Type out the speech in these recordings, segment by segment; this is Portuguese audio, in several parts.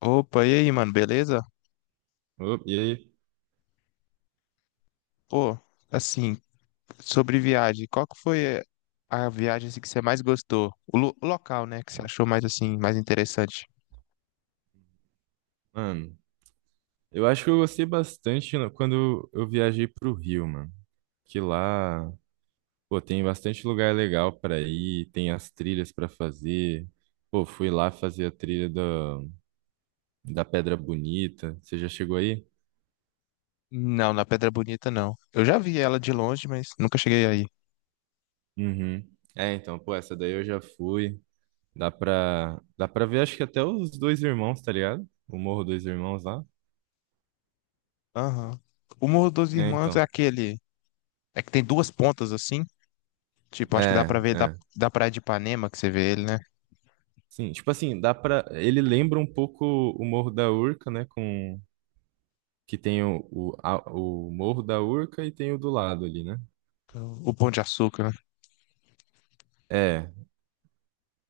Opa, e aí, mano, beleza? Ô, e aí, Pô, assim, sobre viagem, qual que foi a viagem assim, que você mais gostou? O, o local, né, que você achou mais assim, mais interessante? mano, eu acho que eu gostei bastante quando eu viajei pro Rio, mano. Que lá, pô, tem bastante lugar legal pra ir, tem as trilhas pra fazer. Pô, fui lá fazer a trilha da Pedra Bonita. Você já chegou aí? Não, na Pedra Bonita não. Eu já vi ela de longe, mas nunca cheguei aí. Uhum. É, então, pô, essa daí eu já fui. Dá pra ver, acho que até os dois irmãos, tá ligado? O Morro Dois Irmãos lá. Aham. O Morro dos É, Irmãos é então. aquele, é que tem duas pontas assim. Tipo, acho que dá É, pra ver da, é. da Praia de Ipanema que você vê ele, né? Sim, tipo assim, dá pra. Ele lembra um pouco o Morro da Urca, né? Com, que tem o Morro da Urca e tem o do lado ali, né? O Pão de Açúcar, né? É,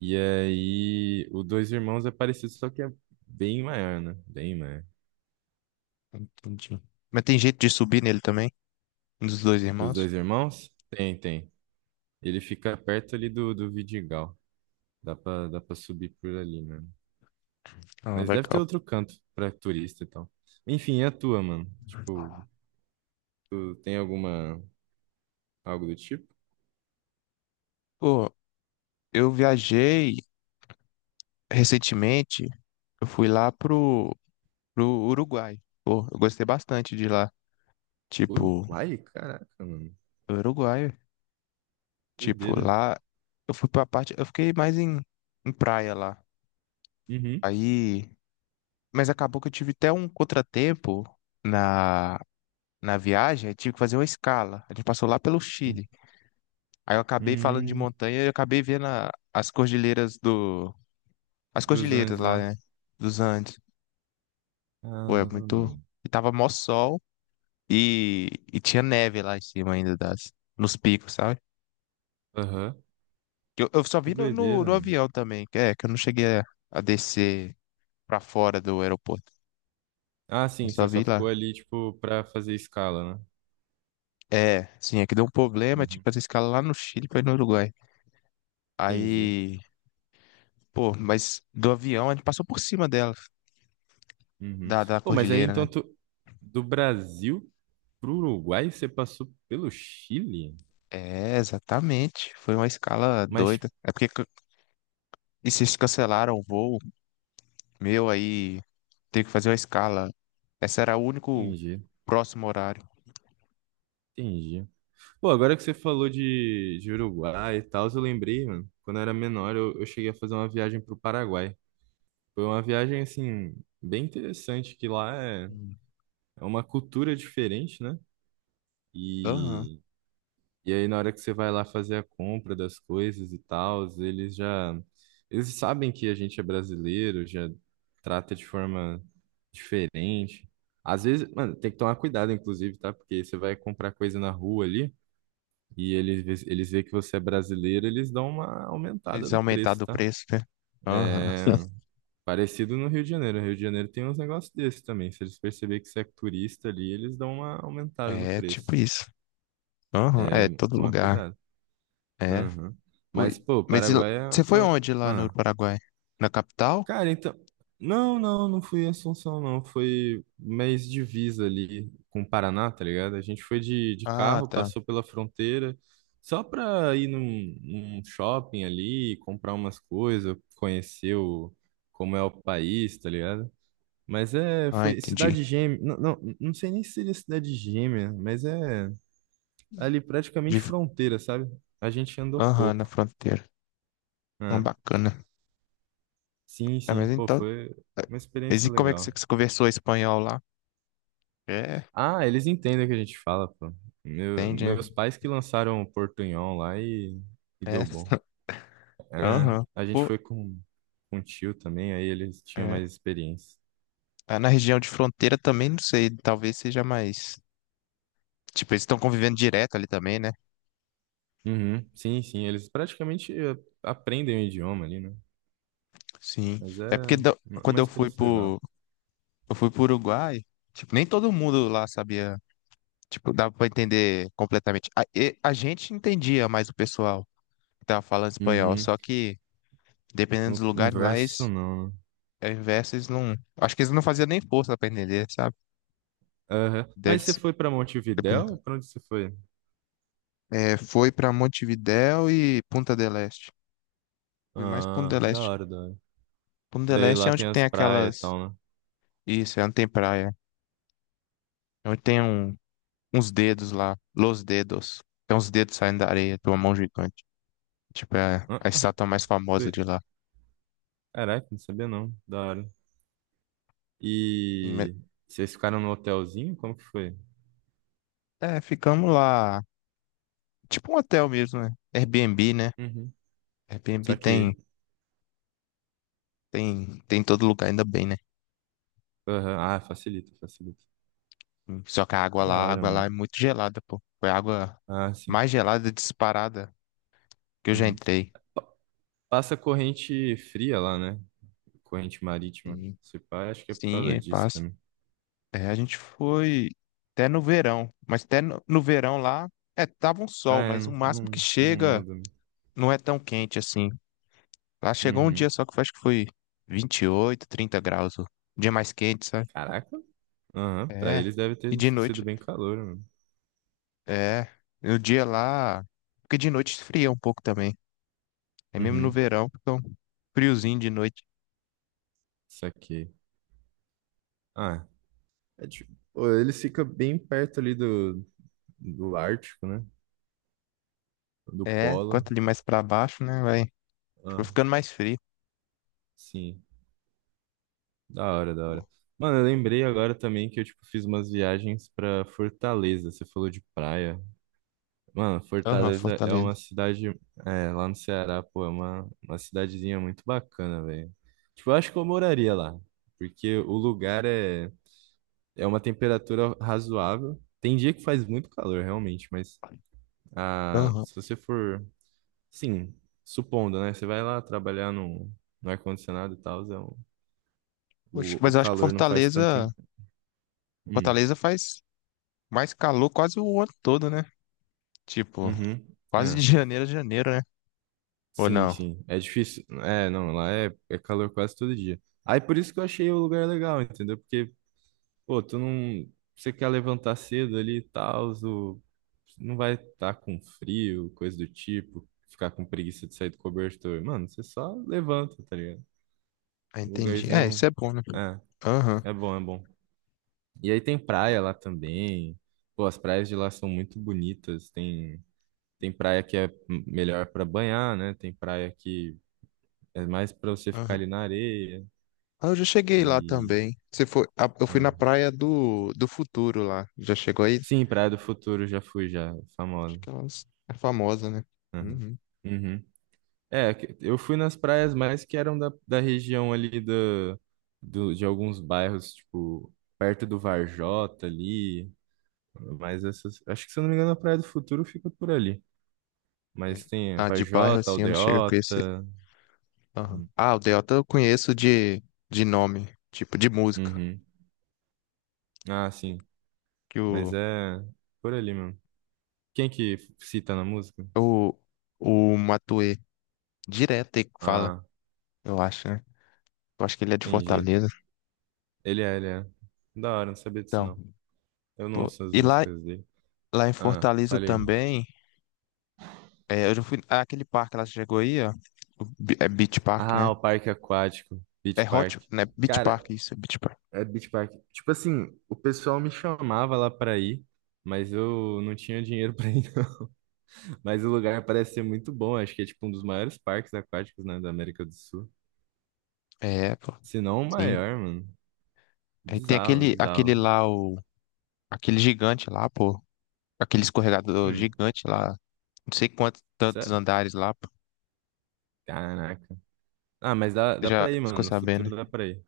e aí o Dois Irmãos é parecido, só que é bem maior, né? Bem maior. Entendi. Mas tem jeito de subir nele também? Um dos dois Dos irmãos? Dois Irmãos? Tem. Ele fica perto ali do Vidigal. Dá pra subir por ali, mano. Ah, Mas deve ter legal. outro canto pra turista e tal. Enfim, é a tua, mano? Tipo, tu tem alguma, algo do tipo? Pô, eu viajei recentemente, eu fui lá pro, Uruguai. Pô, eu gostei bastante de lá. Tipo, Uruguai? Caraca, mano. Uruguai. Tipo, Doideira. lá eu fui pra parte. Eu fiquei mais em, praia lá. Uhum. Aí. Mas acabou que eu tive até um contratempo na, na viagem. Aí tive que fazer uma escala. A gente passou lá pelo Hum, Chile. Aí eu acabei falando de hum. montanha e eu acabei vendo as cordilheiras do. As Dos cordilheiras Andes lá, lá. né? Dos Andes. Pô, é Caramba, muito. mano. E tava mó sol e tinha neve lá em cima ainda nos picos, sabe? Aham. Eu só Que vi no, no, doideira, no mano. avião também, que é que eu não cheguei a descer pra fora do aeroporto. Ah, Eu sim, só você só vi lá. ficou ali, tipo, pra fazer escala, né? É, sim, é que deu um problema, Uhum. tipo, essa escala lá no Chile pra ir no Uruguai. Entendi. Aí, pô, mas do avião a gente passou por cima dela, Uhum. da Pô, mas aí cordilheira, né? então tu, do Brasil pro Uruguai, você passou pelo Chile? É, exatamente. Foi uma escala Mas, tipo, doida. É porque e vocês cancelaram o voo meu aí, teve que fazer uma escala. Essa era o único entendi, próximo horário. entendi. Pô, agora que você falou de Uruguai e tal, eu lembrei, mano, quando eu era menor, eu cheguei a fazer uma viagem pro Paraguai. Foi uma viagem, assim, bem interessante, que lá é, Hum. é uma cultura diferente, né? Aham. E e aí, na hora que você vai lá fazer a compra das coisas e tal, eles já. Eles sabem que a gente é brasileiro, já trata de forma diferente. Às vezes, mano, tem que tomar cuidado, inclusive, tá? Porque você vai comprar coisa na rua ali e eles veem que você é brasileiro, eles dão uma aumentada Eles no preço, aumentaram o tá? preço, né? Aham. É. Parecido no Rio de Janeiro. O Rio de Janeiro tem uns negócios desses também. Se eles perceberem que você é turista ali, eles dão uma aumentada no É tipo preço. isso. Aham, é É, todo tomar lugar. cuidado. É. Aham. Mas, Foi. pô, Mas e Paraguai você foi foi. Onde lá no Ah. Paraguai? Na capital? Cara, então. Não fui em Assunção, não. Foi mês divisa ali com o Paraná, tá ligado? A gente foi de Ah, carro, tá. passou pela fronteira, só pra ir num, num shopping ali, comprar umas coisas, conhecer o, como é o país, tá ligado? Mas é, Ah, foi entendi. cidade gêmea. Não sei nem se seria cidade gêmea, mas é ali De... praticamente fronteira, sabe? A gente andou Aham, na pouco. fronteira. Ah, É. bacana. Sim, Ah, sim, mas pô, então. foi É, uma mas experiência e como é que você legal. você conversou espanhol lá? É, Ah, eles entendem o que a gente fala, pô. Entende, né? Meus pais que lançaram o Portunhol lá e É. deu bom. É, Aham. a gente Pô, foi com o tio também, aí eles tinham é. mais experiência. Ah, na região de fronteira também, não sei. Talvez seja mais. Tipo, eles estão convivendo direto ali também, né? Uhum, sim, sim, eles praticamente aprendem o idioma ali, né? Sim. Mas é É porque quando uma eu fui experiência legal. pro. Eu fui pro Uruguai, tipo, nem todo mundo lá sabia. Tipo, dava pra entender completamente. A a gente entendia mais o pessoal que tava falando espanhol, Uhum, só que dependendo o dos lugares lá, inverso eles, não, né? ao invés, eles não. Acho que eles não faziam nem força pra entender, sabe? Aham. Deve Mas você ser. foi pra Montevidéu Dependendo. ou pra onde você foi? É, foi pra Montevidéu e Punta del Este. Fui mais Punta Ah, del da Este. hora, da hora. Punta del Daí Este é lá onde tem as tem praias aquelas. e tal, Isso, é onde tem praia. É onde tem uns dedos lá. Los dedos. Tem uns dedos saindo da areia, de uma mão gigante. Tipo, é né? a estátua mais famosa de Doido. lá. Caraca, não sabia não. Da hora. E me- E vocês ficaram no hotelzinho? Como que foi? É, ficamos lá. Tipo um hotel mesmo, né? Airbnb, né? Uhum. Airbnb Só tem, que. tem, tem em todo lugar, ainda bem, né? Aham, ah, facilita, facilita. Só que a água Da lá, a hora, água lá mano. é muito gelada, pô. Foi a água Ah, sim. mais gelada disparada que eu já Uhum. entrei. Pa- Passa corrente fria lá, né? Corrente marítima. Sim, Se pá, acho que é por sim, causa é disso passa. também. É, a gente foi até no verão, mas até no, no, verão lá, é, tava um Ah, sol, é, mas o máximo que não chega muda, né? não é tão quente assim. Lá chegou um dia Uhum. só que eu acho que foi 28, 30 graus, o dia mais quente, sabe? Caraca. Aham, pra É, eles deve e ter de sido noite. bem calor, mano. É, o dia lá, porque de noite esfria um pouco também. É mesmo no Uhum. verão, fica um friozinho de noite. Saquei. Ah, é tipo, pô, eles ficam bem perto ali do Ártico, né? Do É, Polo. quanto ali mais pra baixo, né, vai, tipo, Ah, ficando mais frio. sim. Da hora, da hora. Pô. Mano, eu lembrei agora também que eu, tipo, fiz umas viagens pra Fortaleza. Você falou de praia. Mano, Aham, Fortaleza é uma Fortaleza. cidade, é, lá no Ceará, pô, é uma cidadezinha muito bacana, velho. Tipo, eu acho que eu moraria lá, porque o lugar é, é uma temperatura razoável. Tem dia que faz muito calor, realmente, mas ah, Aham. se você for, sim, supondo, né? Você vai lá trabalhar no ar-condicionado e tal, é um Poxa, O, mas o eu acho que calor não faz tanto. Fortaleza, Hum, Fortaleza faz mais calor quase o ano todo, né? Tipo, uhum, quase é. de janeiro a janeiro, né? Ou Sim, não? sim. É difícil. É, não, lá é, é calor quase todo dia. Aí por isso que eu achei o lugar legal, entendeu? Porque, pô, tu não. Você quer levantar cedo ali e tal, não vai estar com frio, coisa do tipo, ficar com preguiça de sair do cobertor. Mano, você só levanta, tá ligado? Ah, Um entendi. É, lugarzinho. isso é bom, né? É, Aham, é bom, é bom. E aí tem praia lá também. Pô, as praias de lá são muito bonitas. Tem. Tem praia que é melhor para banhar, né? Tem praia que é mais para você ficar aham. ali na areia Ah, eu já cheguei lá e também. Você foi, ah, eu fui na ah. Praia do, Futuro lá. Já chegou aí? Sim, Praia do Futuro já fui já, Acho famosa. que ela é famosa, né? Aham. Uhum. Uhum. É, eu fui nas praias mais que eram da região ali de alguns bairros, tipo, perto do Varjota ali, mas essas, acho que se eu não me engano a Praia do Futuro fica por ali, É. mas tem a Ah, de bairro Varjota, assim eu não chego a conhecer. Aldeota, Aham. Ah, o Delta eu conheço de nome, tipo de música. uhum. Ah, sim, Que mas é por ali mesmo. Quem que cita na música? o, o Matuê direto ele fala, Ah, eu acho, né? Eu acho que ele é de entendi. Fortaleza. Ele é. Da hora, não sabia disso Então, não. Eu não pô, ouço as e lá, músicas dele. lá em Ah, Fortaleza falei. também, é, eu já fui. Ah, aquele parque lá, você chegou aí, ó. É Beach Park, Ah, né? o parque aquático, É Beach Hot, Park. né? Beach Cara, Park, isso, é Beach Park. é Beach Park. Tipo assim, o pessoal me chamava lá pra ir, mas eu não tinha dinheiro pra ir, não. Mas o lugar parece ser muito bom. Acho que é tipo um dos maiores parques aquáticos, né, da América do Sul. É, pô. Se não o Sim. maior, mano. Aí tem Bizarro, aquele bizarro. lá, aquele gigante lá, pô. Aquele escorregador Hum, gigante lá. Não sei quantos tantos sério? andares lá, pô. Caraca. Ah, mas Você dá já pra ir, mano. ficou No sabendo, futuro né? dá pra ir.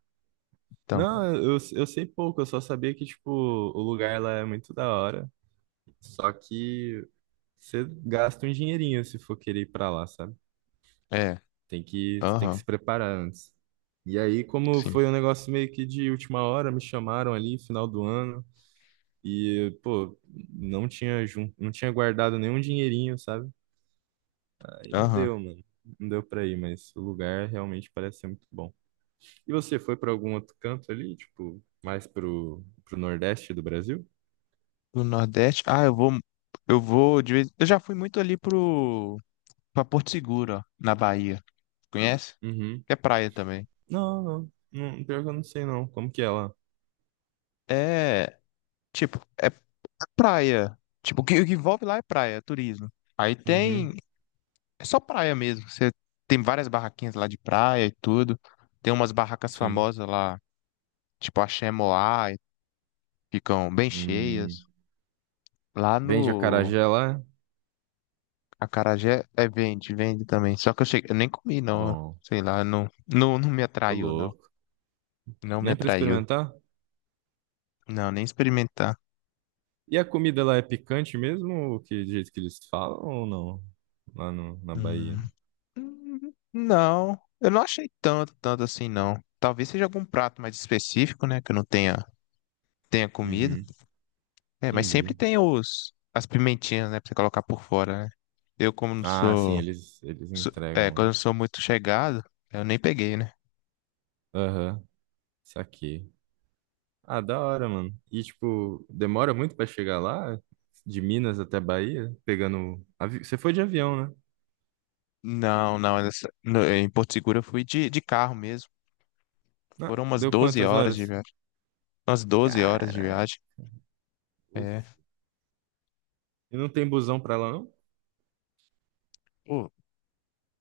Então, Não, eu sei pouco, eu só sabia que, tipo, o lugar lá é muito da hora. Só que você gasta um dinheirinho se for querer ir pra lá, sabe? é. Tem que se Aham, preparar antes. E aí, como sim. foi um negócio meio que de última hora, me chamaram ali, final do ano, e, pô, não tinha, não tinha guardado nenhum dinheirinho, sabe? Aí não Aham. deu, mano. Não deu pra ir, mas o lugar realmente parece ser muito bom. E você foi pra algum outro canto ali, tipo, mais pro Nordeste do Brasil? Do Nordeste. Ah, eu vou. Eu vou de vez. Eu já fui muito ali pro. Pra Porto Seguro, ó, na Bahia. Conhece? Uhum. É praia também. Não. Pior que eu não sei, não. Como que é lá? É. Tipo, é praia. Tipo, o que envolve lá é praia, é turismo. Aí Uhum. tem É só praia mesmo. Você tem várias barraquinhas lá de praia e tudo. Tem umas barracas Sim. famosas lá, tipo a Moá, e ficam bem cheias. Hum. Lá Vende no acarajé lá? Acarajé é vende também. Só que eu cheguei, eu nem comi não, Bom, sei lá, não, não, não me ô atraiu não. louco. Não me Nem pra atraiu. experimentar? Não, nem experimentar. E a comida lá é picante mesmo? Ou que, do jeito que eles falam ou não? Lá no, na Bahia. Hum. Não, eu não achei tanto, tanto assim não. Talvez seja algum prato mais específico, né, que eu não tenha comido. Uhum. É, mas sempre Entendi. tem as pimentinhas, né, pra você colocar por fora, né? Eu, como não Ah, sim, sou, eles sou- é, entregam quando lá. eu não sou muito chegado, eu nem peguei, né? Aham, saquei. Ah, da hora, mano. E, tipo, demora muito pra chegar lá? De Minas até Bahia? Pegando. Você foi de avião, né? Não, não, em Porto Seguro eu fui de, carro mesmo. Ah, Foram umas deu 12 quantas horas de horas? viagem. Umas doze horas de Caralho. viagem. É. E não tem busão pra lá, não? Pô,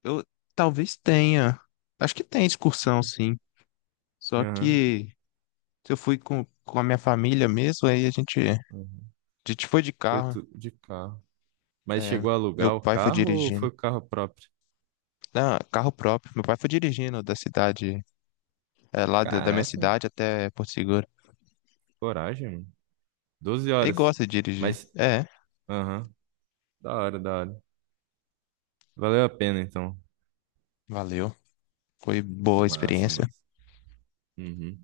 eu talvez tenha. Acho que tem excursão, sim. Só Aham. que se eu fui com a minha família mesmo, aí a gente, a Aham. gente foi de Foi carro. tudo de carro. Mas É, chegou a meu alugar o pai foi carro ou dirigindo. foi o carro próprio? Não, carro próprio. Meu pai foi dirigindo da cidade lá da, minha Caraca, cidade até Porto Seguro. coragem, mano. 12 Ele horas. gosta de dirigir. Mas, É, aham, da hora, da hora. Valeu a pena, então. valeu. Foi boa a Massa, experiência. massa. Uhum.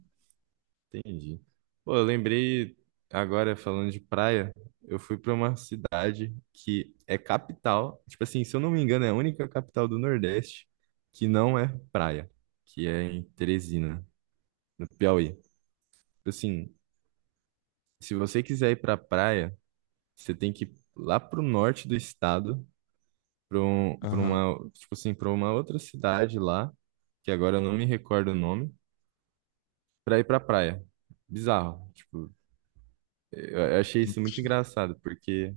Entendi. Pô, eu lembrei agora falando de praia, eu fui pra uma cidade que é capital, tipo assim, se eu não me engano, é a única capital do Nordeste que não é praia, que é em Teresina, no Piauí. Tipo assim, se você quiser ir pra praia, você tem que ir lá pro norte do estado, pra um, pra Aham. uma, tipo assim, para uma outra cidade lá, que agora eu não me recordo o nome, pra ir pra praia. Bizarro, tipo eu achei isso muito engraçado, porque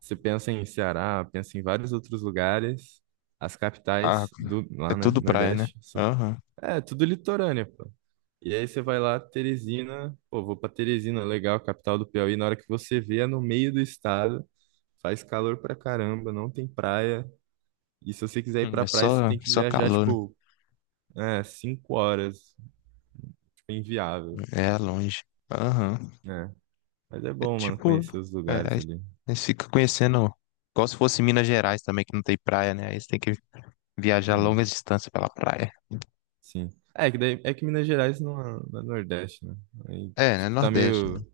você pensa em Ceará, pensa em vários outros lugares, as Ah, capitais do é lá, né, tudo praia, né? Nordeste, são, Aham. é tudo litorânea, pô. E aí você vai lá, Teresina, pô, vou pra Teresina, legal, capital do Piauí, na hora que você vê, é no meio do estado, faz calor pra caramba, não tem praia, e se você quiser ir pra é praia, você só, tem que só viajar, calor, né? tipo, é, 5 horas, tipo, inviável, É longe. Aham. né? Mas é É bom, mano, tipo. conhecer os É, lugares aí ali. eles ficam conhecendo. Igual se fosse Minas Gerais também, que não tem praia, né? Aí você tem que viajar longas distâncias pela praia. Sim. É que, daí, é que Minas Gerais não é, não é Nordeste, né? Aí, É, né? tipo, tá Nordeste, né? meio,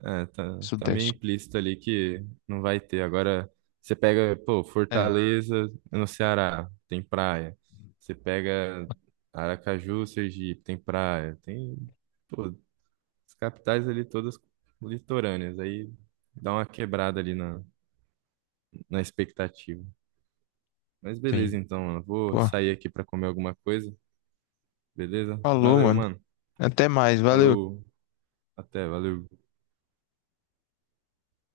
é, tá meio Sudeste. implícito ali que não vai ter. Agora, você pega, pô, É, Fortaleza é no Ceará, tem praia. Você pega Aracaju, Sergipe, tem praia. Tem, pô, as capitais ali todas litorâneas. Aí dá uma quebrada ali na expectativa. Mas sim. beleza, então, mano. Vou Pô, sair aqui pra comer alguma coisa, beleza? falou, Valeu, mano. mano. Até mais, valeu. Falou. Até, valeu.